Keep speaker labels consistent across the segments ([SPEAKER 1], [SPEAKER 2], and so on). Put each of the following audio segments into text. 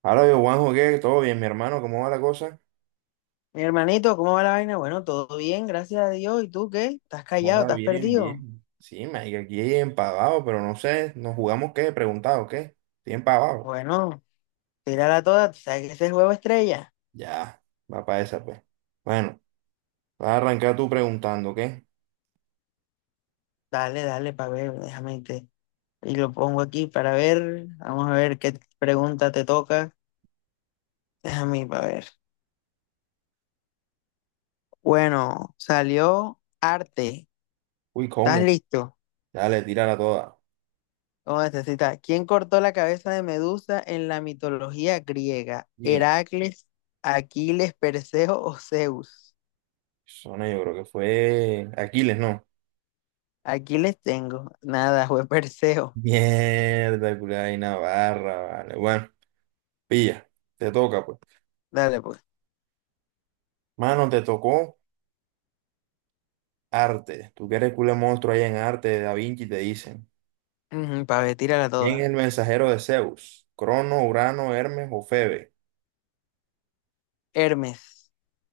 [SPEAKER 1] Hola, yo Juanjo, ¿qué? ¿Todo bien, mi hermano? ¿Cómo va la cosa?
[SPEAKER 2] Mi hermanito, ¿cómo va la vaina? Bueno, todo bien, gracias a Dios. ¿Y tú qué? ¿Estás callado?
[SPEAKER 1] Hola,
[SPEAKER 2] ¿Estás
[SPEAKER 1] bien,
[SPEAKER 2] perdido?
[SPEAKER 1] bien. Sí, marica, aquí empavado, pero no sé, ¿nos jugamos qué? ¿Preguntado qué? Estoy empavado.
[SPEAKER 2] Bueno, tírala toda. ¿Tú sabes que ese es juego estrella?
[SPEAKER 1] Ya, va para esa, pues. Bueno, vas a arrancar tú preguntando, ¿qué?
[SPEAKER 2] Dale, dale, para ver, déjame te... Y lo pongo aquí para ver. Vamos a ver qué pregunta te toca. Déjame para ver. Bueno, salió arte.
[SPEAKER 1] Uy,
[SPEAKER 2] ¿Estás
[SPEAKER 1] ¿cómo?
[SPEAKER 2] listo?
[SPEAKER 1] Dale, tírala toda.
[SPEAKER 2] ¿Cómo necesitas? ¿Quién cortó la cabeza de Medusa en la mitología griega?
[SPEAKER 1] Mierda,
[SPEAKER 2] ¿Heracles, Aquiles, Perseo o Zeus?
[SPEAKER 1] zona yo creo que fue Aquiles, ¿no?
[SPEAKER 2] Aquí les tengo. Nada, fue Perseo.
[SPEAKER 1] Mierda, culada y Navarra, vale. Bueno, pilla, te toca, pues.
[SPEAKER 2] Dale, pues.
[SPEAKER 1] Mano, te tocó arte. Tú que eres culé monstruo ahí en arte, Da Vinci, te dicen.
[SPEAKER 2] Para ver, tírala
[SPEAKER 1] ¿Quién es
[SPEAKER 2] toda.
[SPEAKER 1] el mensajero de Zeus? Crono, Urano, Hermes o Febe.
[SPEAKER 2] Hermes.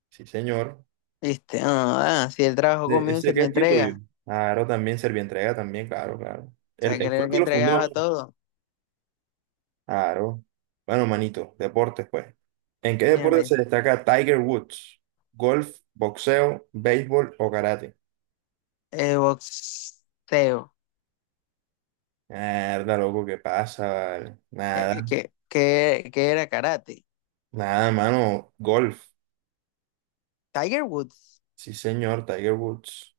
[SPEAKER 1] Sí, señor.
[SPEAKER 2] ¿Viste? Ah, ah, si él trabajó
[SPEAKER 1] ¿Ese
[SPEAKER 2] conmigo,
[SPEAKER 1] ese
[SPEAKER 2] se
[SPEAKER 1] qué
[SPEAKER 2] lo
[SPEAKER 1] es tío tuyo?
[SPEAKER 2] entrega.
[SPEAKER 1] Claro, también Servientrega, también, claro, claro.
[SPEAKER 2] O
[SPEAKER 1] Él,
[SPEAKER 2] sea, que
[SPEAKER 1] él
[SPEAKER 2] era
[SPEAKER 1] fue
[SPEAKER 2] el
[SPEAKER 1] el que
[SPEAKER 2] que
[SPEAKER 1] lo fundó, ¿no?
[SPEAKER 2] entregaba todo.
[SPEAKER 1] Claro. Bueno, manito, deportes, pues. ¿En qué deporte
[SPEAKER 2] Mierda.
[SPEAKER 1] se destaca Tiger Woods? ¿Golf, boxeo, béisbol o karate?
[SPEAKER 2] Boxeo.
[SPEAKER 1] Mierda, loco, ¿qué pasa, vale?
[SPEAKER 2] Eh,
[SPEAKER 1] Nada,
[SPEAKER 2] que, que, que era karate.
[SPEAKER 1] nada, mano. Golf.
[SPEAKER 2] Tiger Woods.
[SPEAKER 1] Sí, señor, Tiger Woods.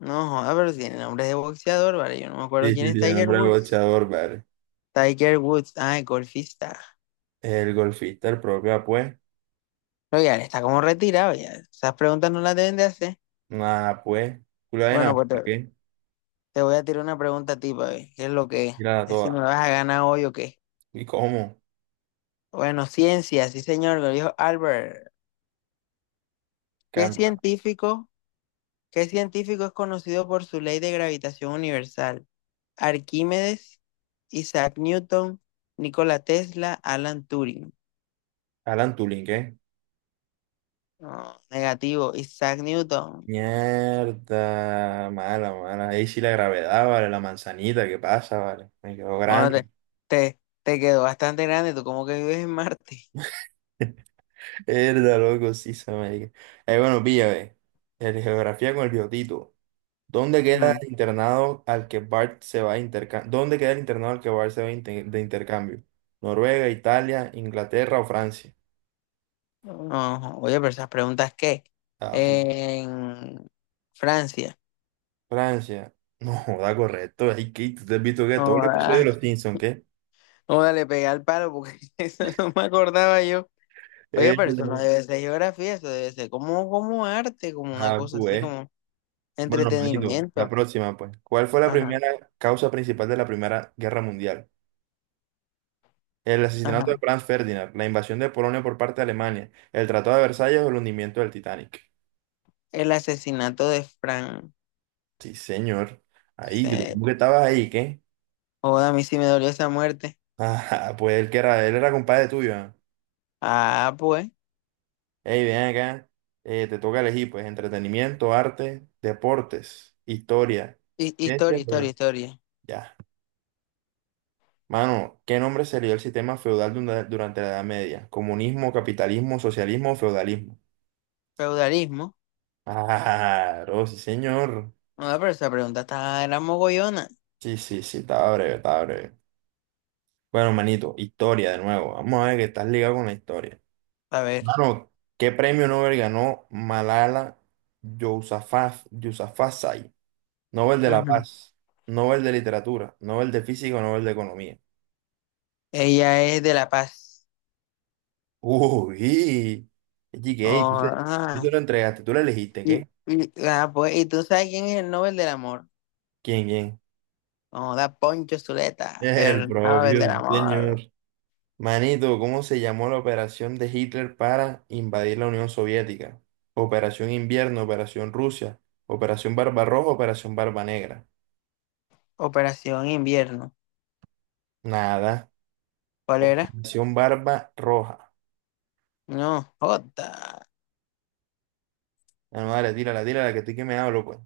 [SPEAKER 2] No, joda, pero tiene nombre de boxeador, ¿vale? Yo no me acuerdo
[SPEAKER 1] Sí,
[SPEAKER 2] quién
[SPEAKER 1] sí,
[SPEAKER 2] es
[SPEAKER 1] sí, el
[SPEAKER 2] Tiger
[SPEAKER 1] hombre
[SPEAKER 2] Woods.
[SPEAKER 1] boxeador, vale.
[SPEAKER 2] Tiger Woods. Ah, el golfista.
[SPEAKER 1] El golfista, el propio, pues.
[SPEAKER 2] Pero ya, está como retirado ya. Esas preguntas no las deben de hacer.
[SPEAKER 1] Nada, pues, culo de
[SPEAKER 2] Bueno,
[SPEAKER 1] Dinamarca,
[SPEAKER 2] pues
[SPEAKER 1] ¿qué?
[SPEAKER 2] te voy a tirar una pregunta a ti, para ver qué es lo que es.
[SPEAKER 1] Mírala
[SPEAKER 2] Es si me
[SPEAKER 1] toda.
[SPEAKER 2] vas a ganar hoy o qué.
[SPEAKER 1] ¿Y cómo?
[SPEAKER 2] Bueno, ciencia, sí señor, lo dijo Albert. ¿Qué
[SPEAKER 1] Canta.
[SPEAKER 2] científico, qué científico es conocido por su ley de gravitación universal? Arquímedes, Isaac Newton, Nikola Tesla, Alan Turing.
[SPEAKER 1] Alan Turing, ¿qué?
[SPEAKER 2] No, negativo, Isaac Newton.
[SPEAKER 1] Mierda, mala, mala. Ahí sí la gravedad, vale, la manzanita, ¿qué pasa, vale? Me quedó
[SPEAKER 2] No,
[SPEAKER 1] grande.
[SPEAKER 2] te, te, te quedó bastante grande, tú como que vives en Marte.
[SPEAKER 1] Mierda, loco, sí, se me diga. Bueno, pilla, ve. El geografía con el biotito. ¿Dónde queda
[SPEAKER 2] Ujú.
[SPEAKER 1] el internado al que Bart se va a intercambio? ¿Dónde queda el internado al que Bart se va a de intercambio? ¿Noruega, Italia, Inglaterra o Francia?
[SPEAKER 2] No, oye, pero esas preguntas, ¿qué?
[SPEAKER 1] Ah, puta.
[SPEAKER 2] En Francia.
[SPEAKER 1] Francia. No, joda, correcto. Ay, ¿qué? ¿Tú te has visto que
[SPEAKER 2] No,
[SPEAKER 1] todo el episodio de
[SPEAKER 2] ah,
[SPEAKER 1] los Simpsons, qué?
[SPEAKER 2] no, dale, pegué al palo porque eso no me acordaba yo. Oye,
[SPEAKER 1] Eh,
[SPEAKER 2] pero eso no debe ser geografía, eso debe ser como, como arte, como una
[SPEAKER 1] ah,
[SPEAKER 2] cosa así,
[SPEAKER 1] pues.
[SPEAKER 2] como
[SPEAKER 1] Bueno, manito, la
[SPEAKER 2] entretenimiento.
[SPEAKER 1] próxima, pues. ¿Cuál fue la
[SPEAKER 2] Ajá,
[SPEAKER 1] primera causa principal de la Primera Guerra Mundial? El asesinato de
[SPEAKER 2] ajá.
[SPEAKER 1] Franz Ferdinand, la invasión de Polonia por parte de Alemania, el Tratado de Versalles o el hundimiento del Titanic.
[SPEAKER 2] El asesinato de Frank.
[SPEAKER 1] Sí, señor. Ahí,
[SPEAKER 2] Se...
[SPEAKER 1] ¿cómo que estabas ahí, qué?
[SPEAKER 2] Joda, a mí sí me dolió esa muerte.
[SPEAKER 1] Ah, pues él era compadre tuyo, ¿ah?
[SPEAKER 2] Ah, pues.
[SPEAKER 1] Hey, ven acá, te toca elegir, pues, entretenimiento, arte, deportes, historia,
[SPEAKER 2] Hi-
[SPEAKER 1] ciencia,
[SPEAKER 2] Historia, historia,
[SPEAKER 1] pero
[SPEAKER 2] historia.
[SPEAKER 1] ya. Mano, ¿qué nombre se le dio al sistema feudal durante la Edad Media? ¿Comunismo, capitalismo, socialismo o feudalismo?
[SPEAKER 2] Feudalismo.
[SPEAKER 1] Ah, oh, sí, señor.
[SPEAKER 2] No, pero esa pregunta está, era mogollona.
[SPEAKER 1] Sí, sí, sí, estaba breve, estaba breve. Bueno, manito, historia de nuevo. Vamos a ver que estás ligado con la historia.
[SPEAKER 2] A ver.
[SPEAKER 1] Mano, ¿qué premio Nobel ganó Malala Yousafzai? Nobel de la
[SPEAKER 2] Ujú.
[SPEAKER 1] Paz, Nobel de Literatura, Nobel de Física, Nobel de Economía.
[SPEAKER 2] Ella es de La Paz.
[SPEAKER 1] Uy, GK,
[SPEAKER 2] Oh,
[SPEAKER 1] tú se
[SPEAKER 2] ah.
[SPEAKER 1] lo entregaste, tú lo elegiste,
[SPEAKER 2] Y,
[SPEAKER 1] ¿qué?
[SPEAKER 2] y- ah, pues, ¿y tú sabes quién es el Nobel del Amor?
[SPEAKER 1] ¿Quién?
[SPEAKER 2] No, da Poncho Zuleta,
[SPEAKER 1] El
[SPEAKER 2] el Nobel
[SPEAKER 1] propio
[SPEAKER 2] del
[SPEAKER 1] señor.
[SPEAKER 2] Amor.
[SPEAKER 1] Manito, ¿cómo se llamó la operación de Hitler para invadir la Unión Soviética? Operación Invierno, Operación Rusia, Operación Barbarroja, Operación Barba Negra.
[SPEAKER 2] Operación Invierno.
[SPEAKER 1] Nada.
[SPEAKER 2] ¿Cuál era?
[SPEAKER 1] Operación Barba Roja.
[SPEAKER 2] No, Jota.
[SPEAKER 1] Ah, no, dale, tírala, tírala, que estoy que me hablo, pues.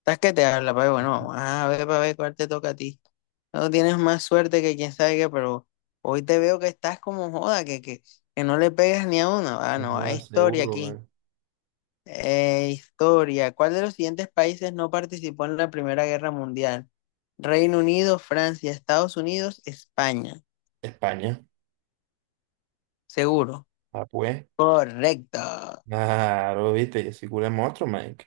[SPEAKER 2] ¿Estás que te habla, pero bueno, vamos a ver para ver cuál te toca a ti. No tienes más suerte que quién sabe qué, pero hoy te veo que estás como joda, que no le pegas ni a uno. Ah,
[SPEAKER 1] No
[SPEAKER 2] no, hay
[SPEAKER 1] jodas,
[SPEAKER 2] historia
[SPEAKER 1] seguro, güey.
[SPEAKER 2] aquí. Historia. ¿Cuál de los siguientes países no participó en la Primera Guerra Mundial? Reino Unido, Francia, Estados Unidos, España.
[SPEAKER 1] España.
[SPEAKER 2] Seguro.
[SPEAKER 1] Ah, pues.
[SPEAKER 2] Correcto.
[SPEAKER 1] Claro, viste, yo soy culo de monstruo, Mike.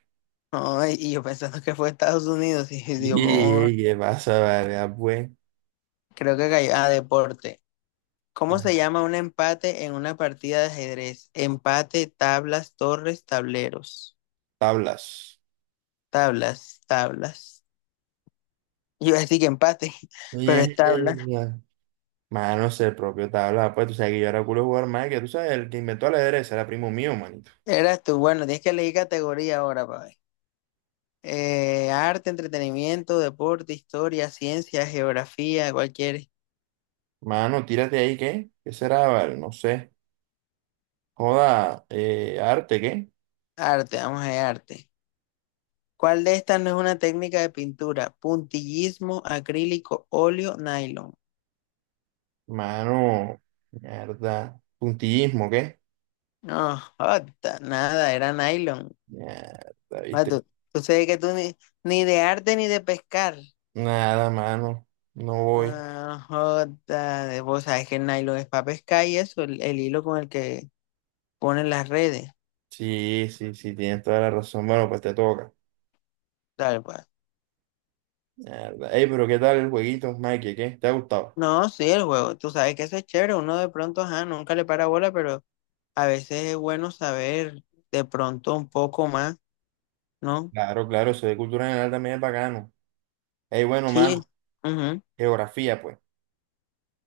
[SPEAKER 2] Ay, y yo pensando que fue Estados Unidos y digo, "Oh,
[SPEAKER 1] Y qué pasa, vale, ah, pues.
[SPEAKER 2] creo que cayó". Ah, deporte. ¿Cómo se
[SPEAKER 1] Ah,
[SPEAKER 2] llama un empate en una partida de ajedrez? Empate, tablas, torres, tableros.
[SPEAKER 1] tablas.
[SPEAKER 2] Tablas, tablas. Yo iba a decir que empate, pero es
[SPEAKER 1] Oye,
[SPEAKER 2] tabla.
[SPEAKER 1] mano, es el propio tabla, pues tú sabes que yo era culo de jugar, Mike, que tú sabes, el que inventó el ajedrez era primo mío, manito.
[SPEAKER 2] Eras tú. Bueno, tienes que elegir categoría ahora, para ver. Arte, entretenimiento, deporte, historia, ciencia, geografía, cualquier
[SPEAKER 1] Mano, tírate ahí, ¿qué? ¿Qué será, vale? No sé. Joda, arte, ¿qué?
[SPEAKER 2] arte. Vamos a ver, arte. ¿Cuál de estas no es una técnica de pintura? Puntillismo, acrílico, óleo, nylon.
[SPEAKER 1] Mano, mierda. Puntillismo, ¿qué?
[SPEAKER 2] No, jota, nada, era nylon.
[SPEAKER 1] Mierda,
[SPEAKER 2] Ah,
[SPEAKER 1] viste.
[SPEAKER 2] tú, tú sabes que tú ni de arte ni de pescar.
[SPEAKER 1] Nada, mano, no voy.
[SPEAKER 2] Ah, jota, de- vos sabes que el nylon es para pescar y eso, el hilo con el que ponen las redes,
[SPEAKER 1] Sí, sí, sí, tienes toda la razón. Bueno, pues te toca.
[SPEAKER 2] tal cual.
[SPEAKER 1] Mierda. Ey, pero ¿qué tal el jueguito, Mikey? ¿Qué? ¿Te ha gustado?
[SPEAKER 2] No, sí, el juego, tú sabes que eso es chévere, uno de pronto, ajá, nunca le para bola, pero a veces es bueno saber de pronto un poco más, ¿no?
[SPEAKER 1] Claro, claro, eso de cultura general también es bacano. Ey, bueno,
[SPEAKER 2] Sí,
[SPEAKER 1] mano,
[SPEAKER 2] ujú,
[SPEAKER 1] geografía, pues.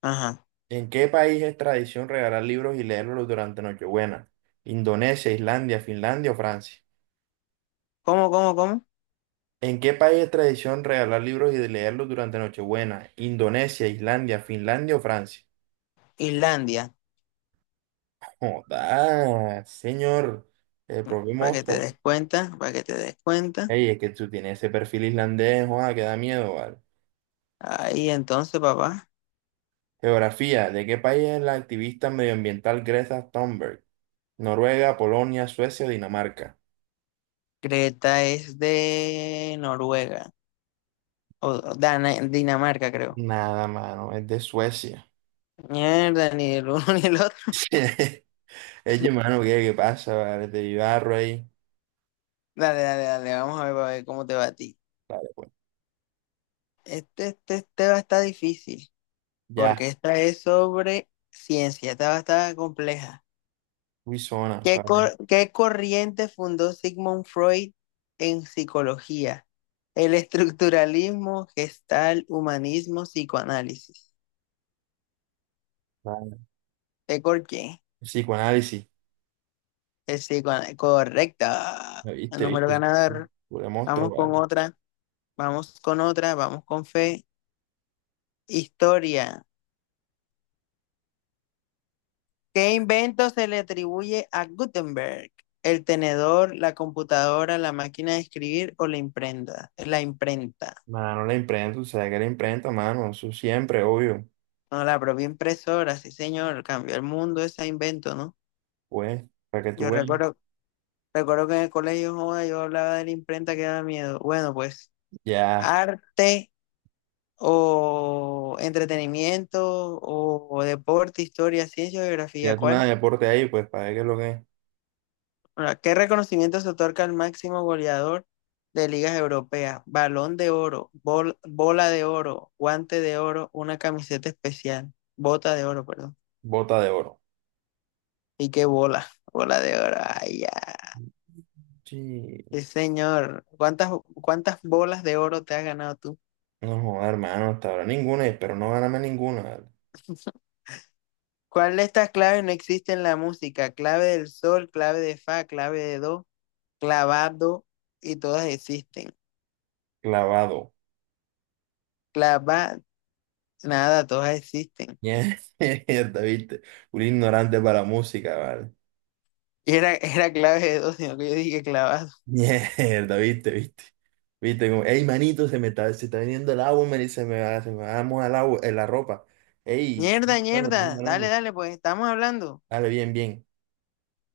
[SPEAKER 2] ajá.
[SPEAKER 1] ¿En qué país es tradición regalar libros y leerlos durante Nochebuena? ¿Indonesia, Islandia, Finlandia o Francia?
[SPEAKER 2] ¿Cómo?
[SPEAKER 1] ¿En qué país es tradición regalar libros y leerlos durante Nochebuena? ¿Indonesia, Islandia, Finlandia o Francia?
[SPEAKER 2] Islandia.
[SPEAKER 1] Joda, señor, el propio
[SPEAKER 2] Mm, para que te
[SPEAKER 1] monstruo.
[SPEAKER 2] des cuenta, para que te des cuenta.
[SPEAKER 1] Ey, es que tú tienes ese perfil islandés, joda, que da miedo, ¿vale?
[SPEAKER 2] Ahí entonces, papá.
[SPEAKER 1] Geografía. ¿De qué país es la activista medioambiental Greta Thunberg? Noruega, Polonia, Suecia o Dinamarca.
[SPEAKER 2] Creta es de Noruega. O Dinamarca, creo.
[SPEAKER 1] Nada, mano, es de Suecia.
[SPEAKER 2] Mierda, ni el uno ni el otro.
[SPEAKER 1] Es mano, ¿qué pasa? Vale, te ayudarro ahí.
[SPEAKER 2] Dale, dale, dale. Vamos a ver cómo te va a ti.
[SPEAKER 1] Vale, pues.
[SPEAKER 2] Este va a estar difícil.
[SPEAKER 1] Ya,
[SPEAKER 2] Porque esta es sobre ciencia. Esta va a estar compleja.
[SPEAKER 1] uy, zona,
[SPEAKER 2] ¿Qué,
[SPEAKER 1] vale.
[SPEAKER 2] cor- qué corriente fundó Sigmund Freud en psicología? El estructuralismo, gestal, humanismo, psicoanálisis.
[SPEAKER 1] Vale.
[SPEAKER 2] ¿Qué cor- quién?
[SPEAKER 1] Psicoanálisis.
[SPEAKER 2] El psicoanálisis. Correcta.
[SPEAKER 1] ¿Lo ¿Viste,
[SPEAKER 2] Número
[SPEAKER 1] viste?
[SPEAKER 2] ganador.
[SPEAKER 1] Pure
[SPEAKER 2] Vamos
[SPEAKER 1] monstruo,
[SPEAKER 2] con
[SPEAKER 1] vale.
[SPEAKER 2] otra. Vamos con otra. Vamos con fe. Historia. ¿Qué invento se le atribuye a Gutenberg? El tenedor, la computadora, la máquina de escribir o la imprenta. La imprenta.
[SPEAKER 1] Mano, la imprenta, o sea, que la imprenta, mano, eso siempre, obvio.
[SPEAKER 2] No, la propia impresora, sí, señor, cambió el mundo ese invento, ¿no?
[SPEAKER 1] Pues, para que tú
[SPEAKER 2] Yo
[SPEAKER 1] veas.
[SPEAKER 2] recuerdo, Recuerdo que en el colegio, joda, yo hablaba de la imprenta que daba miedo. Bueno, pues
[SPEAKER 1] Ya,
[SPEAKER 2] arte o entretenimiento o deporte, historia, ciencia, geografía,
[SPEAKER 1] ya tú nada
[SPEAKER 2] ¿cuál?
[SPEAKER 1] de deporte ahí, pues, para ver qué es lo que es.
[SPEAKER 2] Ahora, ¿qué reconocimiento se otorga al máximo goleador de ligas europeas? Balón de oro, bola de oro, guante de oro, una camiseta especial, bota de oro, perdón.
[SPEAKER 1] Bota de oro.
[SPEAKER 2] ¿Y qué bola? Bola de oro, ay,
[SPEAKER 1] Sí.
[SPEAKER 2] sí, señor. ¿Cuántas bolas de oro te has ganado tú?
[SPEAKER 1] No, joda, hermano, hasta ahora ninguna, y espero no ganarme ninguna.
[SPEAKER 2] ¿Cuál de estas claves no existe en la música? Clave del sol, clave de fa, clave de do, clavado, y todas existen.
[SPEAKER 1] Clavado.
[SPEAKER 2] Clava, nada, todas existen.
[SPEAKER 1] Mierda, viste. Un ignorante para la música, vale.
[SPEAKER 2] Y era, era clave de do, sino que yo dije clavado.
[SPEAKER 1] Mierda, viste, viste. Viste, como, ey, manito, se está viniendo el agua, me dice, se me va a mojar el agua, la ropa. Ey,
[SPEAKER 2] Mierda,
[SPEAKER 1] estamos hablando, estamos
[SPEAKER 2] mierda. Dale,
[SPEAKER 1] hablando.
[SPEAKER 2] dale, pues estamos hablando.
[SPEAKER 1] Dale, bien, bien.